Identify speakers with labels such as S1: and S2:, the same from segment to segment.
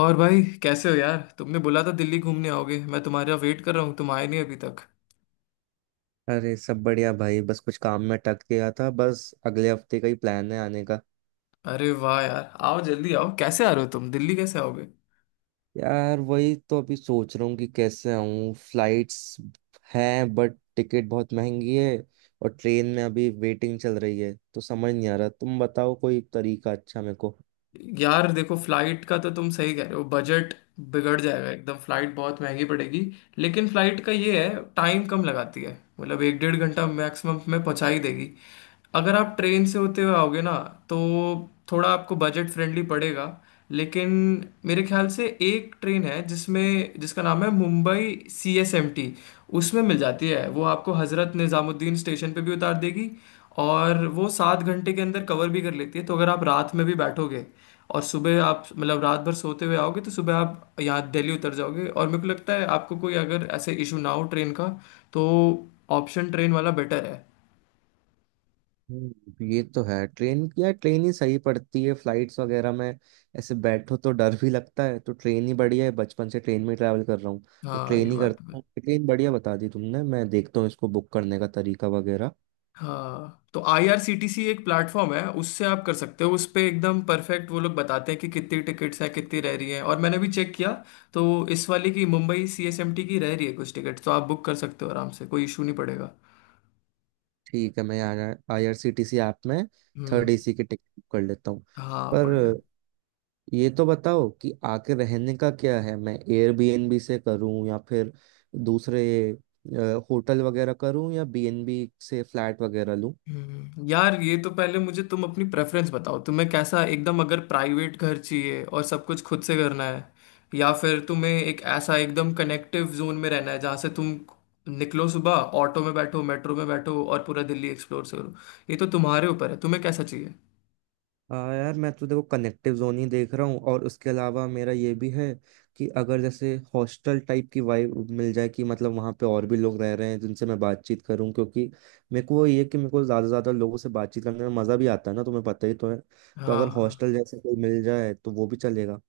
S1: और भाई कैसे हो यार? तुमने बोला था दिल्ली घूमने आओगे, मैं तुम्हारा वेट कर रहा हूँ, तुम आए नहीं अभी तक।
S2: अरे, सब बढ़िया भाई। बस कुछ काम में अटक गया था। बस अगले हफ्ते का ही प्लान है आने का।
S1: अरे वाह यार, आओ जल्दी आओ। कैसे आ रहे हो तुम? दिल्ली कैसे आओगे?
S2: यार वही तो अभी सोच रहा हूँ कि कैसे आऊँ। फ्लाइट्स हैं बट टिकट बहुत महंगी है। और ट्रेन में अभी वेटिंग चल रही है, तो समझ नहीं आ रहा। तुम बताओ कोई तरीका अच्छा मेरे को।
S1: यार देखो, फ्लाइट का तो तुम सही कह रहे हो, बजट बिगड़ जाएगा एकदम, फ्लाइट बहुत महंगी पड़ेगी। लेकिन फ्लाइट का ये है, टाइम कम लगाती है, मतलब एक डेढ़ घंटा मैक्सिमम में पहुंचा ही देगी। अगर आप ट्रेन से होते हुए आओगे ना, तो थोड़ा आपको बजट फ्रेंडली पड़ेगा। लेकिन मेरे ख्याल से एक ट्रेन है जिसमें जिसका नाम है Mumbai C S M T. उसमें मिल जाती है, वो आपको हज़रत निज़ामुद्दीन स्टेशन पे भी उतार देगी। और वो 7 घंटे के अंदर कवर भी कर लेती है, तो अगर आप रात में भी बैठोगे और सुबह आप मतलब रात भर सोते हुए आओगे तो सुबह आप यहाँ दिल्ली उतर जाओगे। और मेरे को लगता है आपको कोई अगर ऐसे इशू ना हो ट्रेन का, तो ऑप्शन ट्रेन वाला बेटर है।
S2: ये तो है, ट्रेन या ट्रेन ही सही पड़ती है। फ्लाइट्स वगैरह में ऐसे बैठो तो डर भी लगता है। तो ट्रेन ही बढ़िया है, बचपन से ट्रेन में ट्रैवल कर रहा हूँ। तो
S1: हाँ ये
S2: ट्रेन ही
S1: बात।
S2: करता हूँ। ट्रेन बढ़िया बता दी तुमने। मैं देखता हूँ इसको बुक करने का तरीका वगैरह।
S1: हाँ तो आईआरसीटीसी एक प्लेटफॉर्म है, उससे आप कर सकते हो। उस पे एकदम परफेक्ट वो लोग बताते हैं कि कितनी टिकट्स हैं, कितनी रह रही हैं, और मैंने भी चेक किया तो इस वाले की मुंबई सीएसएमटी की रह रही है कुछ टिकट, तो आप बुक कर सकते हो आराम से, कोई इशू नहीं पड़ेगा।
S2: ठीक है, मैं आईआरसीटीसी ऐप में थर्ड
S1: हम्म।
S2: एसी की टिकट बुक कर लेता हूँ।
S1: हाँ बढ़िया।
S2: पर ये तो बताओ कि आके रहने का क्या है। मैं एयरबीएनबी से करूँ या फिर दूसरे होटल वगैरह करूँ, या बीएनबी से फ्लैट वगैरह लूँ?
S1: यार ये तो पहले मुझे तुम अपनी प्रेफरेंस बताओ, तुम्हें कैसा? एकदम अगर प्राइवेट घर चाहिए और सब कुछ खुद से करना है, या फिर तुम्हें एक ऐसा एकदम कनेक्टिव जोन में रहना है जहाँ से तुम निकलो सुबह, ऑटो में बैठो, मेट्रो में बैठो और पूरा दिल्ली एक्सप्लोर करो। ये तो तुम्हारे ऊपर है, तुम्हें कैसा चाहिए?
S2: हाँ यार, मैं तो देखो कनेक्टिव जोन ही देख रहा हूँ। और उसके अलावा मेरा ये भी है, कि अगर जैसे हॉस्टल टाइप की वाइब मिल जाए, कि मतलब वहाँ पे और भी लोग रह रहे हैं जिनसे मैं बातचीत करूँ। क्योंकि मेरे को वो ये कि मेरे को ज़्यादा से ज़्यादा लोगों से बातचीत करने में मज़ा भी आता है ना, तुम्हें पता ही तो है। तो अगर
S1: हाँ।
S2: हॉस्टल जैसे कोई मिल जाए तो वो भी चलेगा।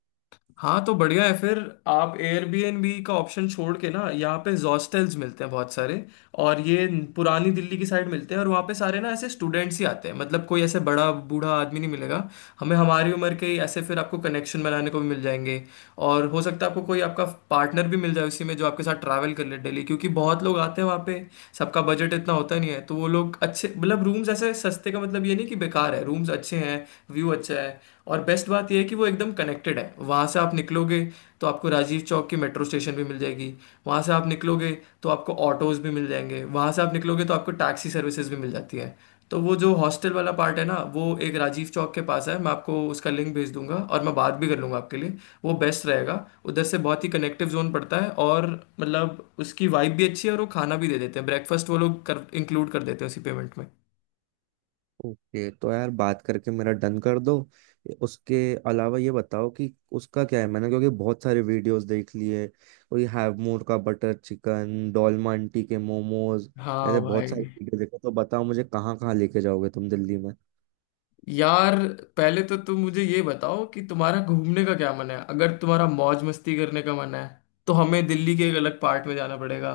S1: हाँ तो बढ़िया है फिर, आप एयरबीएनबी का ऑप्शन छोड़ के ना, यहाँ पे हॉस्टल्स मिलते हैं बहुत सारे। और ये पुरानी दिल्ली की साइड मिलते हैं और वहाँ पे सारे ना ऐसे स्टूडेंट्स ही आते हैं, मतलब कोई ऐसे बड़ा बूढ़ा आदमी नहीं मिलेगा, हमें हमारी उम्र के ही ऐसे, फिर आपको कनेक्शन बनाने को भी मिल जाएंगे। और हो सकता है आपको कोई आपका पार्टनर भी मिल जाए उसी में जो आपके साथ ट्रैवल कर ले डेली, क्योंकि बहुत लोग आते हैं वहाँ पे। सबका बजट इतना होता नहीं है तो वो लोग अच्छे, मतलब रूम्स ऐसे सस्ते, का मतलब ये नहीं कि बेकार है, रूम्स अच्छे हैं, व्यू अच्छा है। और बेस्ट बात यह है कि वो एकदम कनेक्टेड है, वहाँ से आप निकलोगे तो आपको राजीव चौक की मेट्रो स्टेशन भी मिल जाएगी, वहाँ से आप निकलोगे तो आपको ऑटोज भी मिल जाएंगे, वहाँ से आप निकलोगे तो आपको टैक्सी सर्विसेज भी मिल जाती है। तो वो जो हॉस्टल वाला पार्ट है ना, वो एक राजीव चौक के पास है, मैं आपको उसका लिंक भेज दूंगा और मैं बात भी कर लूंगा आपके लिए, वो बेस्ट रहेगा। उधर से बहुत ही कनेक्टिव जोन पड़ता है, और मतलब उसकी वाइब भी अच्छी है, और वो खाना भी दे देते हैं, ब्रेकफास्ट वो लोग कर इंक्लूड कर देते हैं उसी पेमेंट में।
S2: ओके, तो यार बात करके मेरा डन कर दो। उसके अलावा ये बताओ कि उसका क्या है। मैंने क्योंकि बहुत सारे वीडियोस देख लिए। कोई हैव मोर का बटर चिकन, डोलमा आंटी के मोमोज,
S1: हाँ
S2: ऐसे बहुत सारे
S1: भाई।
S2: वीडियो देखे। तो बताओ मुझे कहाँ कहाँ लेके जाओगे तुम दिल्ली में।
S1: यार पहले तो तुम मुझे ये बताओ कि तुम्हारा घूमने का क्या मन है? अगर तुम्हारा मौज मस्ती करने का मन है तो हमें दिल्ली के एक अलग पार्ट में जाना पड़ेगा।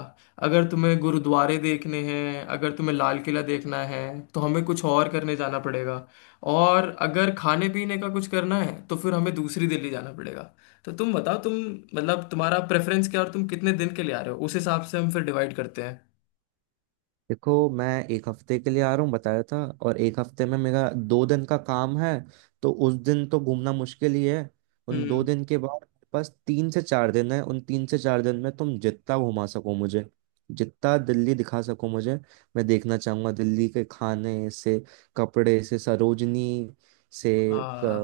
S1: अगर तुम्हें गुरुद्वारे देखने हैं, अगर तुम्हें लाल किला देखना है, तो हमें कुछ और करने जाना पड़ेगा। और अगर खाने पीने का कुछ करना है तो फिर हमें दूसरी दिल्ली जाना पड़ेगा। तो तुम बताओ, तुम मतलब तुम्हारा प्रेफरेंस क्या है और तुम कितने दिन के लिए आ रहे हो, उस हिसाब से हम फिर डिवाइड करते हैं।
S2: देखो, मैं एक हफ्ते के लिए आ रहा हूँ बताया था। और एक हफ्ते में मेरा 2 दिन का काम है, तो उस दिन तो घूमना मुश्किल ही है। उन दो
S1: हम्म।
S2: दिन के बाद मेरे पास 3 से 4 दिन है। उन तीन से चार दिन में तुम जितना घुमा सको मुझे, जितना दिल्ली दिखा सको मुझे। मैं देखना चाहूंगा दिल्ली के खाने से, कपड़े से, सरोजनी से,
S1: हाँ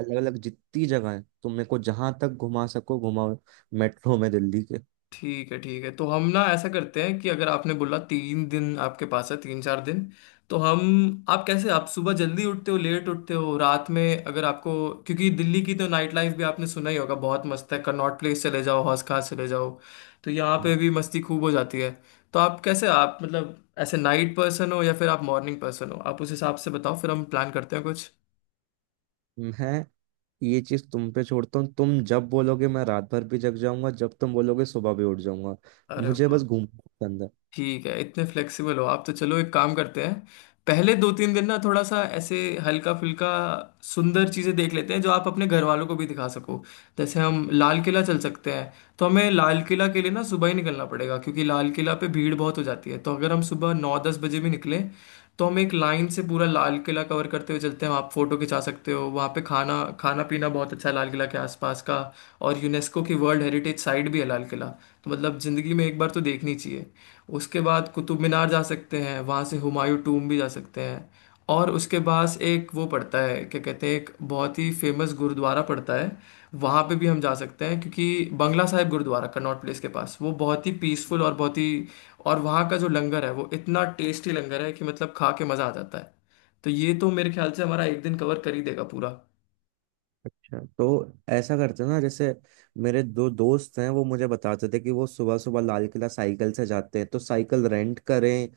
S2: अलग अलग जितनी जगह है तुम मेरे को जहां तक घुमा सको घुमाओ, मेट्रो में दिल्ली के।
S1: ठीक है ठीक है। तो हम ना ऐसा करते हैं कि अगर आपने बोला तीन दिन आपके पास है, तीन चार दिन, तो हम आप कैसे, आप सुबह जल्दी उठते हो, लेट उठते हो, रात में अगर आपको, क्योंकि दिल्ली की तो नाइट लाइफ भी आपने सुना ही होगा बहुत मस्त है, कनॉट प्लेस चले जाओ, हौस खास चले जाओ, तो यहाँ पे भी मस्ती खूब हो जाती है। तो आप कैसे, आप मतलब ऐसे नाइट पर्सन हो या फिर आप मॉर्निंग पर्सन हो, आप उस हिसाब से बताओ फिर हम प्लान करते हैं कुछ।
S2: मैं ये चीज तुम पे छोड़ता हूँ। तुम जब बोलोगे मैं रात भर भी जग जाऊंगा, जब तुम बोलोगे सुबह भी उठ जाऊंगा।
S1: अरे
S2: मुझे
S1: वाह!
S2: बस घूमना पसंद है।
S1: ठीक है, इतने फ्लेक्सिबल हो आप तो चलो, एक काम करते हैं, पहले दो तीन दिन ना थोड़ा सा ऐसे हल्का फुल्का सुंदर चीज़ें देख लेते हैं जो आप अपने घर वालों को भी दिखा सको। जैसे हम लाल किला चल सकते हैं, तो हमें लाल किला के लिए ना सुबह ही निकलना पड़ेगा, क्योंकि लाल किला पे भीड़ बहुत हो जाती है। तो अगर हम सुबह 9-10 बजे भी निकले तो हम एक लाइन से पूरा लाल किला कवर करते हुए चलते हैं, आप फोटो खिंचा सकते हो वहाँ पे, खाना खाना पीना बहुत अच्छा है लाल किला के आसपास का। और यूनेस्को की वर्ल्ड हेरिटेज साइट भी है लाल किला, तो मतलब ज़िंदगी में एक बार तो देखनी चाहिए। उसके बाद कुतुब मीनार जा सकते हैं, वहाँ से हुमायूं टूम भी जा सकते हैं, और उसके पास एक वो पड़ता है, क्या कहते हैं, एक बहुत ही फेमस गुरुद्वारा पड़ता है, वहाँ पे भी हम जा सकते हैं क्योंकि बंगला साहिब गुरुद्वारा कनॉट प्लेस के पास, वो बहुत ही पीसफुल और बहुत ही, और वहाँ का जो लंगर है वो इतना टेस्टी लंगर है कि मतलब खा के मज़ा आ जाता है। तो ये तो मेरे ख्याल से हमारा एक दिन कवर कर ही देगा पूरा।
S2: अच्छा, तो ऐसा करते हैं ना, जैसे मेरे दो दोस्त हैं, वो मुझे बताते थे कि वो सुबह सुबह लाल किला साइकिल से जाते हैं। तो साइकिल रेंट करें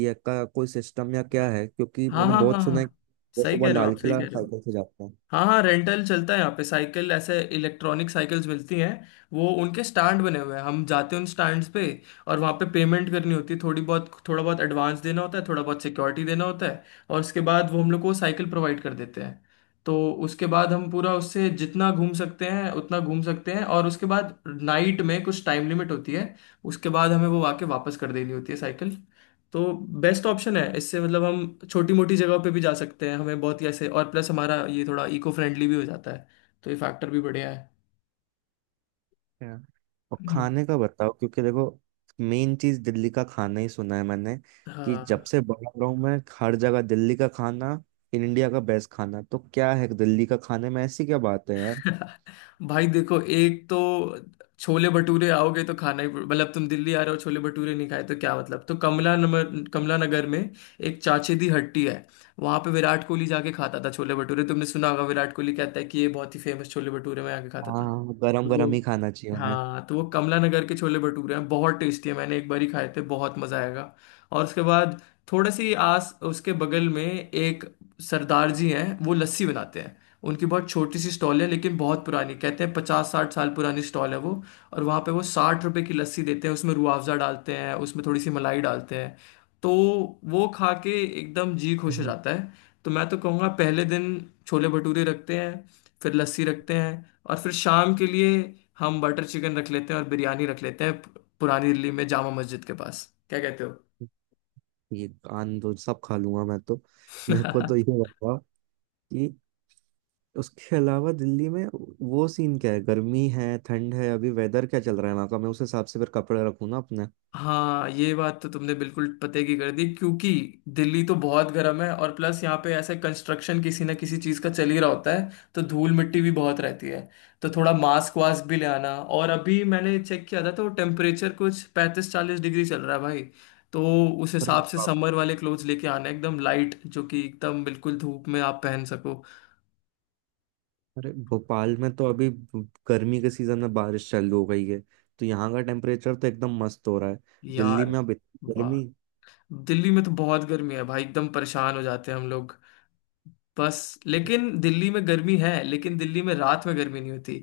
S2: या का कोई सिस्टम या क्या है? क्योंकि
S1: हाँ
S2: मैंने
S1: हाँ हाँ
S2: बहुत सुना है
S1: हाँ,
S2: कि वो
S1: सही
S2: सुबह
S1: कह रहे हो
S2: लाल
S1: आप, सही
S2: किला
S1: कह रहे हो।
S2: साइकिल से जाते हैं।
S1: हाँ हाँ, रेंटल चलता है यहाँ पे, साइकिल ऐसे इलेक्ट्रॉनिक साइकिल्स मिलती हैं, वो उनके स्टैंड बने हुए हैं, हम जाते हैं उन स्टैंड्स पे और वहाँ पे पेमेंट करनी होती है थोड़ी बहुत, थोड़ा बहुत एडवांस देना होता है, थोड़ा बहुत सिक्योरिटी देना होता है, और उसके बाद वो हम लोग को साइकिल प्रोवाइड कर देते हैं। तो उसके बाद हम पूरा उससे जितना घूम सकते हैं उतना घूम सकते हैं, और उसके बाद नाइट में कुछ टाइम लिमिट होती है, उसके बाद हमें वो आके वापस कर देनी होती है साइकिल। तो बेस्ट ऑप्शन है इससे, मतलब हम छोटी मोटी जगह पे भी जा सकते हैं, हमें बहुत ही ऐसे, और प्लस हमारा ये थोड़ा इको फ्रेंडली भी हो जाता है, तो ये फैक्टर भी बढ़िया है।
S2: है। और
S1: हम्म,
S2: खाने का बताओ, क्योंकि देखो मेन चीज दिल्ली का खाना ही सुना है मैंने। कि
S1: हाँ।
S2: जब से बड़ा रहा हूं मैं, हर जगह दिल्ली का खाना इंडिया का बेस्ट खाना। तो क्या है दिल्ली का, खाने में ऐसी क्या बात है यार?
S1: भाई देखो, एक तो छोले भटूरे, आओगे तो खाना ही, मतलब तुम दिल्ली आ रहे हो छोले भटूरे नहीं खाए तो क्या मतलब। तो कमला नगर में एक चाचे दी हट्टी है, वहां पे विराट कोहली जाके खाता था छोले भटूरे, तुमने सुना होगा, विराट कोहली कहता है कि ये बहुत ही फेमस छोले भटूरे में आके खाता
S2: हाँ
S1: था
S2: गरम
S1: तो वो।
S2: गरम ही खाना चाहिए उन्हें।
S1: हाँ तो वो कमला नगर के छोले भटूरे हैं, बहुत टेस्टी है, मैंने एक बार ही खाए थे, बहुत मजा आएगा। और उसके बाद थोड़े से ही आस, उसके बगल में एक सरदार जी हैं वो लस्सी बनाते हैं, उनकी बहुत छोटी सी स्टॉल है, लेकिन बहुत पुरानी, कहते हैं 50-60 साल पुरानी स्टॉल है वो। और वहाँ पे वो 60 रुपए की लस्सी देते हैं, उसमें रूह अफ़ज़ा डालते हैं, उसमें थोड़ी सी मलाई डालते हैं, तो वो खा के एकदम जी खुश हो
S2: हम्म।
S1: जाता है। तो मैं तो कहूँगा पहले दिन छोले भटूरे रखते हैं, फिर लस्सी रखते हैं, और फिर शाम के लिए हम बटर चिकन रख लेते हैं और बिरयानी रख लेते हैं पुरानी दिल्ली में जामा मस्जिद के पास। क्या कहते
S2: ये कान दो सब खा लूंगा मैं तो। मेरे को
S1: हो?
S2: तो ये बताओ कि उसके अलावा दिल्ली में वो सीन क्या है? गर्मी है, ठंड है, अभी वेदर क्या चल रहा है वहाँ का? मैं उस हिसाब से फिर कपड़े रखूँ ना अपने।
S1: हाँ ये बात तो तुमने बिल्कुल पते की कर दी, क्योंकि दिल्ली तो बहुत गर्म है और प्लस यहाँ पे ऐसे कंस्ट्रक्शन किसी ना किसी चीज़ का चल ही रहा होता है, तो धूल मिट्टी भी बहुत रहती है, तो थोड़ा मास्क वास्क भी ले आना। और अभी मैंने चेक किया था तो टेम्परेचर कुछ 35-40 डिग्री चल रहा है भाई, तो उस
S2: अरे,
S1: हिसाब से समर वाले क्लोथ्स लेके आना, एकदम लाइट, जो कि एकदम बिल्कुल धूप में आप पहन सको।
S2: अरे भोपाल में तो अभी गर्मी के सीजन में बारिश चालू हो गई है। तो यहाँ का टेम्परेचर तो एकदम मस्त हो रहा है। दिल्ली
S1: यार
S2: में अब इतनी गर्मी?
S1: वाह! दिल्ली में तो बहुत गर्मी है भाई, एकदम परेशान हो जाते हैं हम लोग। बस लेकिन दिल्ली में गर्मी है, लेकिन दिल्ली में रात में गर्मी नहीं होती।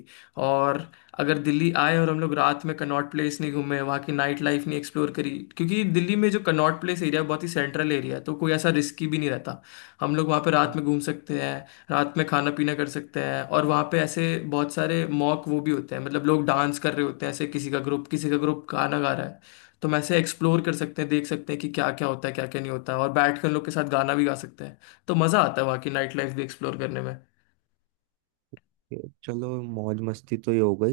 S1: और अगर दिल्ली आए और हम लोग रात में कनॉट प्लेस नहीं घूमे, वहाँ की नाइट लाइफ नहीं एक्सप्लोर करी, क्योंकि दिल्ली में जो कनॉट प्लेस एरिया है बहुत ही सेंट्रल एरिया है, तो कोई ऐसा रिस्की भी नहीं रहता। हम लोग वहाँ पे रात में घूम सकते हैं, रात में खाना पीना कर सकते हैं, और वहाँ पे ऐसे बहुत सारे मॉक वो भी होते हैं, मतलब लोग डांस कर रहे होते हैं ऐसे, किसी का ग्रुप, किसी का ग्रुप गाना गा रहा है। तो हम ऐसे एक्सप्लोर कर सकते हैं, देख सकते हैं कि क्या क्या होता है क्या क्या नहीं होता है, और बैठ कर उन लोग के साथ गाना भी गा सकते हैं। तो मजा आता है वहाँ की नाइट लाइफ भी एक्सप्लोर करने में।
S2: ये चलो, मौज मस्ती तो ये हो गई।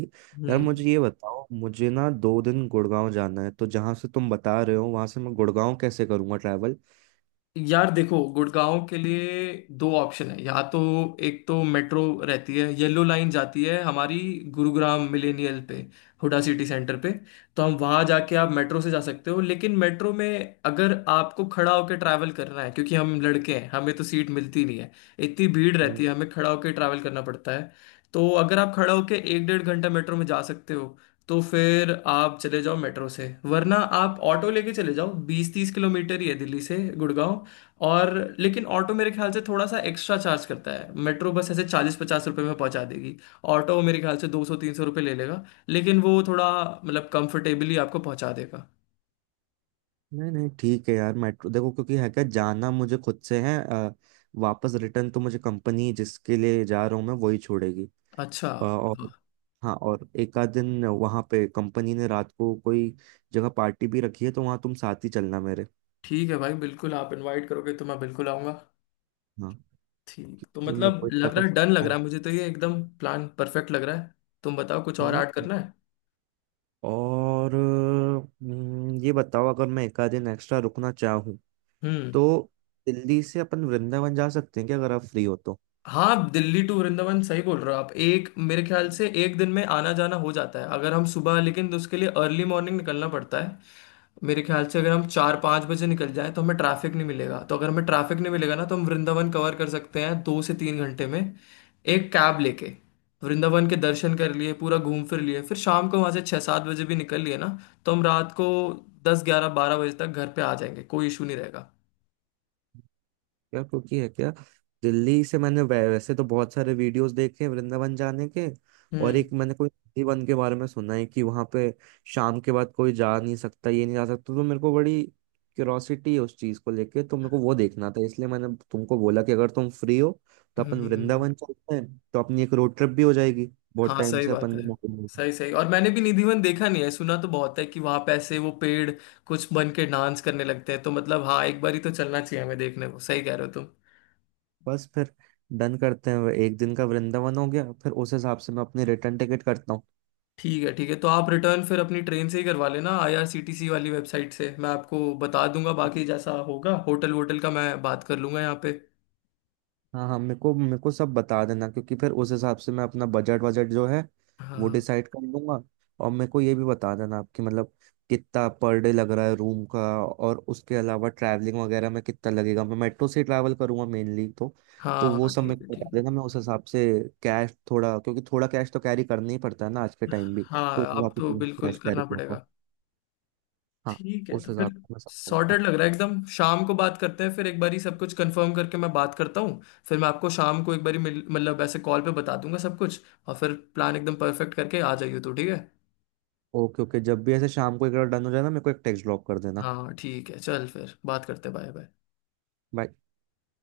S2: यार
S1: हम्म।
S2: मुझे ये बताओ, मुझे ना 2 दिन गुड़गांव जाना है, तो जहाँ से तुम बता रहे हो वहां से मैं गुड़गांव कैसे करूँगा ट्रैवल?
S1: यार देखो, गुड़गांव के लिए दो ऑप्शन है, या तो एक तो मेट्रो रहती है, येलो लाइन जाती है हमारी गुरुग्राम मिलेनियल पे, हुडा सिटी सेंटर पे, तो हम वहाँ जाके आप मेट्रो से जा सकते हो, लेकिन मेट्रो में अगर आपको खड़ा होकर ट्रैवल करना है क्योंकि हम लड़के हैं, हमें तो सीट मिलती नहीं है, इतनी भीड़
S2: हम्म,
S1: रहती है, हमें खड़ा होकर ट्रैवल करना पड़ता है। तो अगर आप खड़ा होकर एक डेढ़ घंटा मेट्रो में जा सकते हो तो फिर आप चले जाओ मेट्रो से, वरना आप ऑटो लेके चले जाओ, 20-30 किलोमीटर ही है दिल्ली से गुड़गांव। और लेकिन ऑटो मेरे ख्याल से थोड़ा सा एक्स्ट्रा चार्ज करता है, मेट्रो बस ऐसे 40-50 रुपए में पहुंचा देगी, ऑटो मेरे ख्याल से 200-300 रुपये ले लेगा, लेकिन वो थोड़ा मतलब कंफर्टेबली आपको पहुंचा देगा।
S2: नहीं नहीं, ठीक है यार, मेट्रो देखो, क्योंकि है क्या, जाना मुझे खुद से है, वापस रिटर्न तो मुझे कंपनी जिसके लिए जा रहा हूँ मैं वही छोड़ेगी।
S1: अच्छा।
S2: और
S1: हाँ।
S2: हाँ, और एक आध दिन वहाँ पे कंपनी ने रात को कोई जगह पार्टी भी रखी है, तो वहाँ तुम साथ ही चलना मेरे।
S1: ठीक है भाई, बिल्कुल, आप इनवाइट करोगे तो मैं बिल्कुल आऊंगा।
S2: हाँ,
S1: ठीक। तो
S2: क्योंकि मेरे को
S1: मतलब
S2: इतना
S1: लग रहा है
S2: कुछ।
S1: डन, लग रहा है मुझे तो ये एकदम प्लान परफेक्ट लग रहा है। तुम बताओ कुछ और ऐड
S2: हम्म।
S1: करना है?
S2: और ये बताओ, अगर मैं एक आध दिन एक्स्ट्रा रुकना चाहूँ
S1: हम्म।
S2: तो दिल्ली से अपन वृंदावन जा सकते हैं क्या, अगर आप फ्री हो तो?
S1: हाँ, दिल्ली टू वृंदावन, सही बोल रहे हो आप, एक मेरे ख्याल से एक दिन में आना जाना हो जाता है, अगर हम सुबह, लेकिन तो उसके लिए अर्ली मॉर्निंग निकलना पड़ता है। मेरे ख्याल से अगर हम 4-5 बजे निकल जाएं तो हमें ट्रैफिक नहीं मिलेगा, तो अगर हमें ट्रैफिक नहीं मिलेगा ना तो हम वृंदावन कवर कर सकते हैं 2 से 3 घंटे में, एक कैब लेके। वृंदावन के दर्शन कर लिए, पूरा घूम फिर लिए, फिर शाम को वहाँ से 6-7 बजे भी निकल लिए ना, तो हम रात को 10-11-12 बजे तक घर पे आ जाएंगे, कोई इशू नहीं रहेगा।
S2: यार क्योंकि है क्या, दिल्ली से मैंने वैसे तो बहुत सारे वीडियोस देखे हैं वृंदावन जाने के। और
S1: हम्म।
S2: एक मैंने कोई नंदी वन के बारे में सुना है कि वहां पे शाम के बाद कोई जा नहीं सकता, ये नहीं जा सकता। तो मेरे को बड़ी क्यूरोसिटी है उस चीज को लेके, तो मेरे को वो देखना था। इसलिए मैंने तुमको बोला कि अगर तुम फ्री हो तो अपन
S1: हम्म।
S2: वृंदावन चलते हैं। तो अपनी एक रोड ट्रिप भी हो जाएगी, बहुत
S1: हाँ
S2: टाइम
S1: सही
S2: से
S1: बात
S2: अपन
S1: है,
S2: ने मौका नहीं लिया।
S1: सही सही। और मैंने भी निधिवन देखा नहीं है, सुना तो बहुत है कि वहां पे ऐसे वो पेड़ कुछ बन के डांस करने लगते हैं, तो मतलब हाँ, एक बार ही तो चलना चाहिए हमें देखने को, सही कह रहे हो तुम।
S2: बस फिर डन करते हैं, एक दिन का वृंदावन हो गया। फिर उस हिसाब से मैं अपनी रिटर्न टिकट करता हूँ।
S1: ठीक है ठीक है, तो आप रिटर्न फिर अपनी ट्रेन से ही करवा लेना आईआरसीटीसी वाली वेबसाइट से, मैं आपको बता दूंगा बाकी जैसा होगा, होटल वोटल का मैं बात कर लूंगा यहाँ पे।
S2: हाँ हाँ, मेरे को सब बता देना, क्योंकि फिर उस हिसाब से मैं अपना बजट बजट जो है वो
S1: हाँ।
S2: डिसाइड कर लूंगा। और मेरे को ये भी बता देना आपकी मतलब कितना पर डे लग रहा है रूम का। और उसके अलावा ट्रैवलिंग वगैरह में कितना लगेगा, मैं मेट्रो से ट्रैवल करूंगा मेनली तो। तो
S1: हाँ
S2: वो
S1: हाँ
S2: सब
S1: ठीक
S2: मेरे
S1: है
S2: को बता
S1: ठीक है।
S2: देना, मैं उस हिसाब से कैश थोड़ा, क्योंकि थोड़ा कैश तो कैरी करना ही पड़ता है ना आज के टाइम भी,
S1: हाँ।
S2: तो उस हिसाब
S1: आप
S2: से
S1: तो
S2: थोड़ा
S1: बिल्कुल
S2: कैश कैरी
S1: करना
S2: करूंगा।
S1: पड़ेगा।
S2: हाँ,
S1: ठीक है,
S2: उस
S1: तो फिर
S2: हिसाब से मैं सब
S1: सॉर्टेड
S2: करूंगा।
S1: लग रहा है एकदम, शाम को बात करते हैं फिर एक बारी, सब कुछ कंफर्म करके मैं बात करता हूँ, फिर मैं आपको शाम को एक बारी मिल, मतलब ऐसे कॉल पे बता दूंगा सब कुछ, और फिर प्लान एकदम परफेक्ट करके आ जाइए तो ठीक है।
S2: ओके ओके, जब भी ऐसे शाम को एक बार डन हो जाए ना, मेरे को एक टेक्स्ट ड्रॉप कर देना।
S1: हाँ ठीक है, चल फिर बात करते हैं, बाय बाय।
S2: बाय।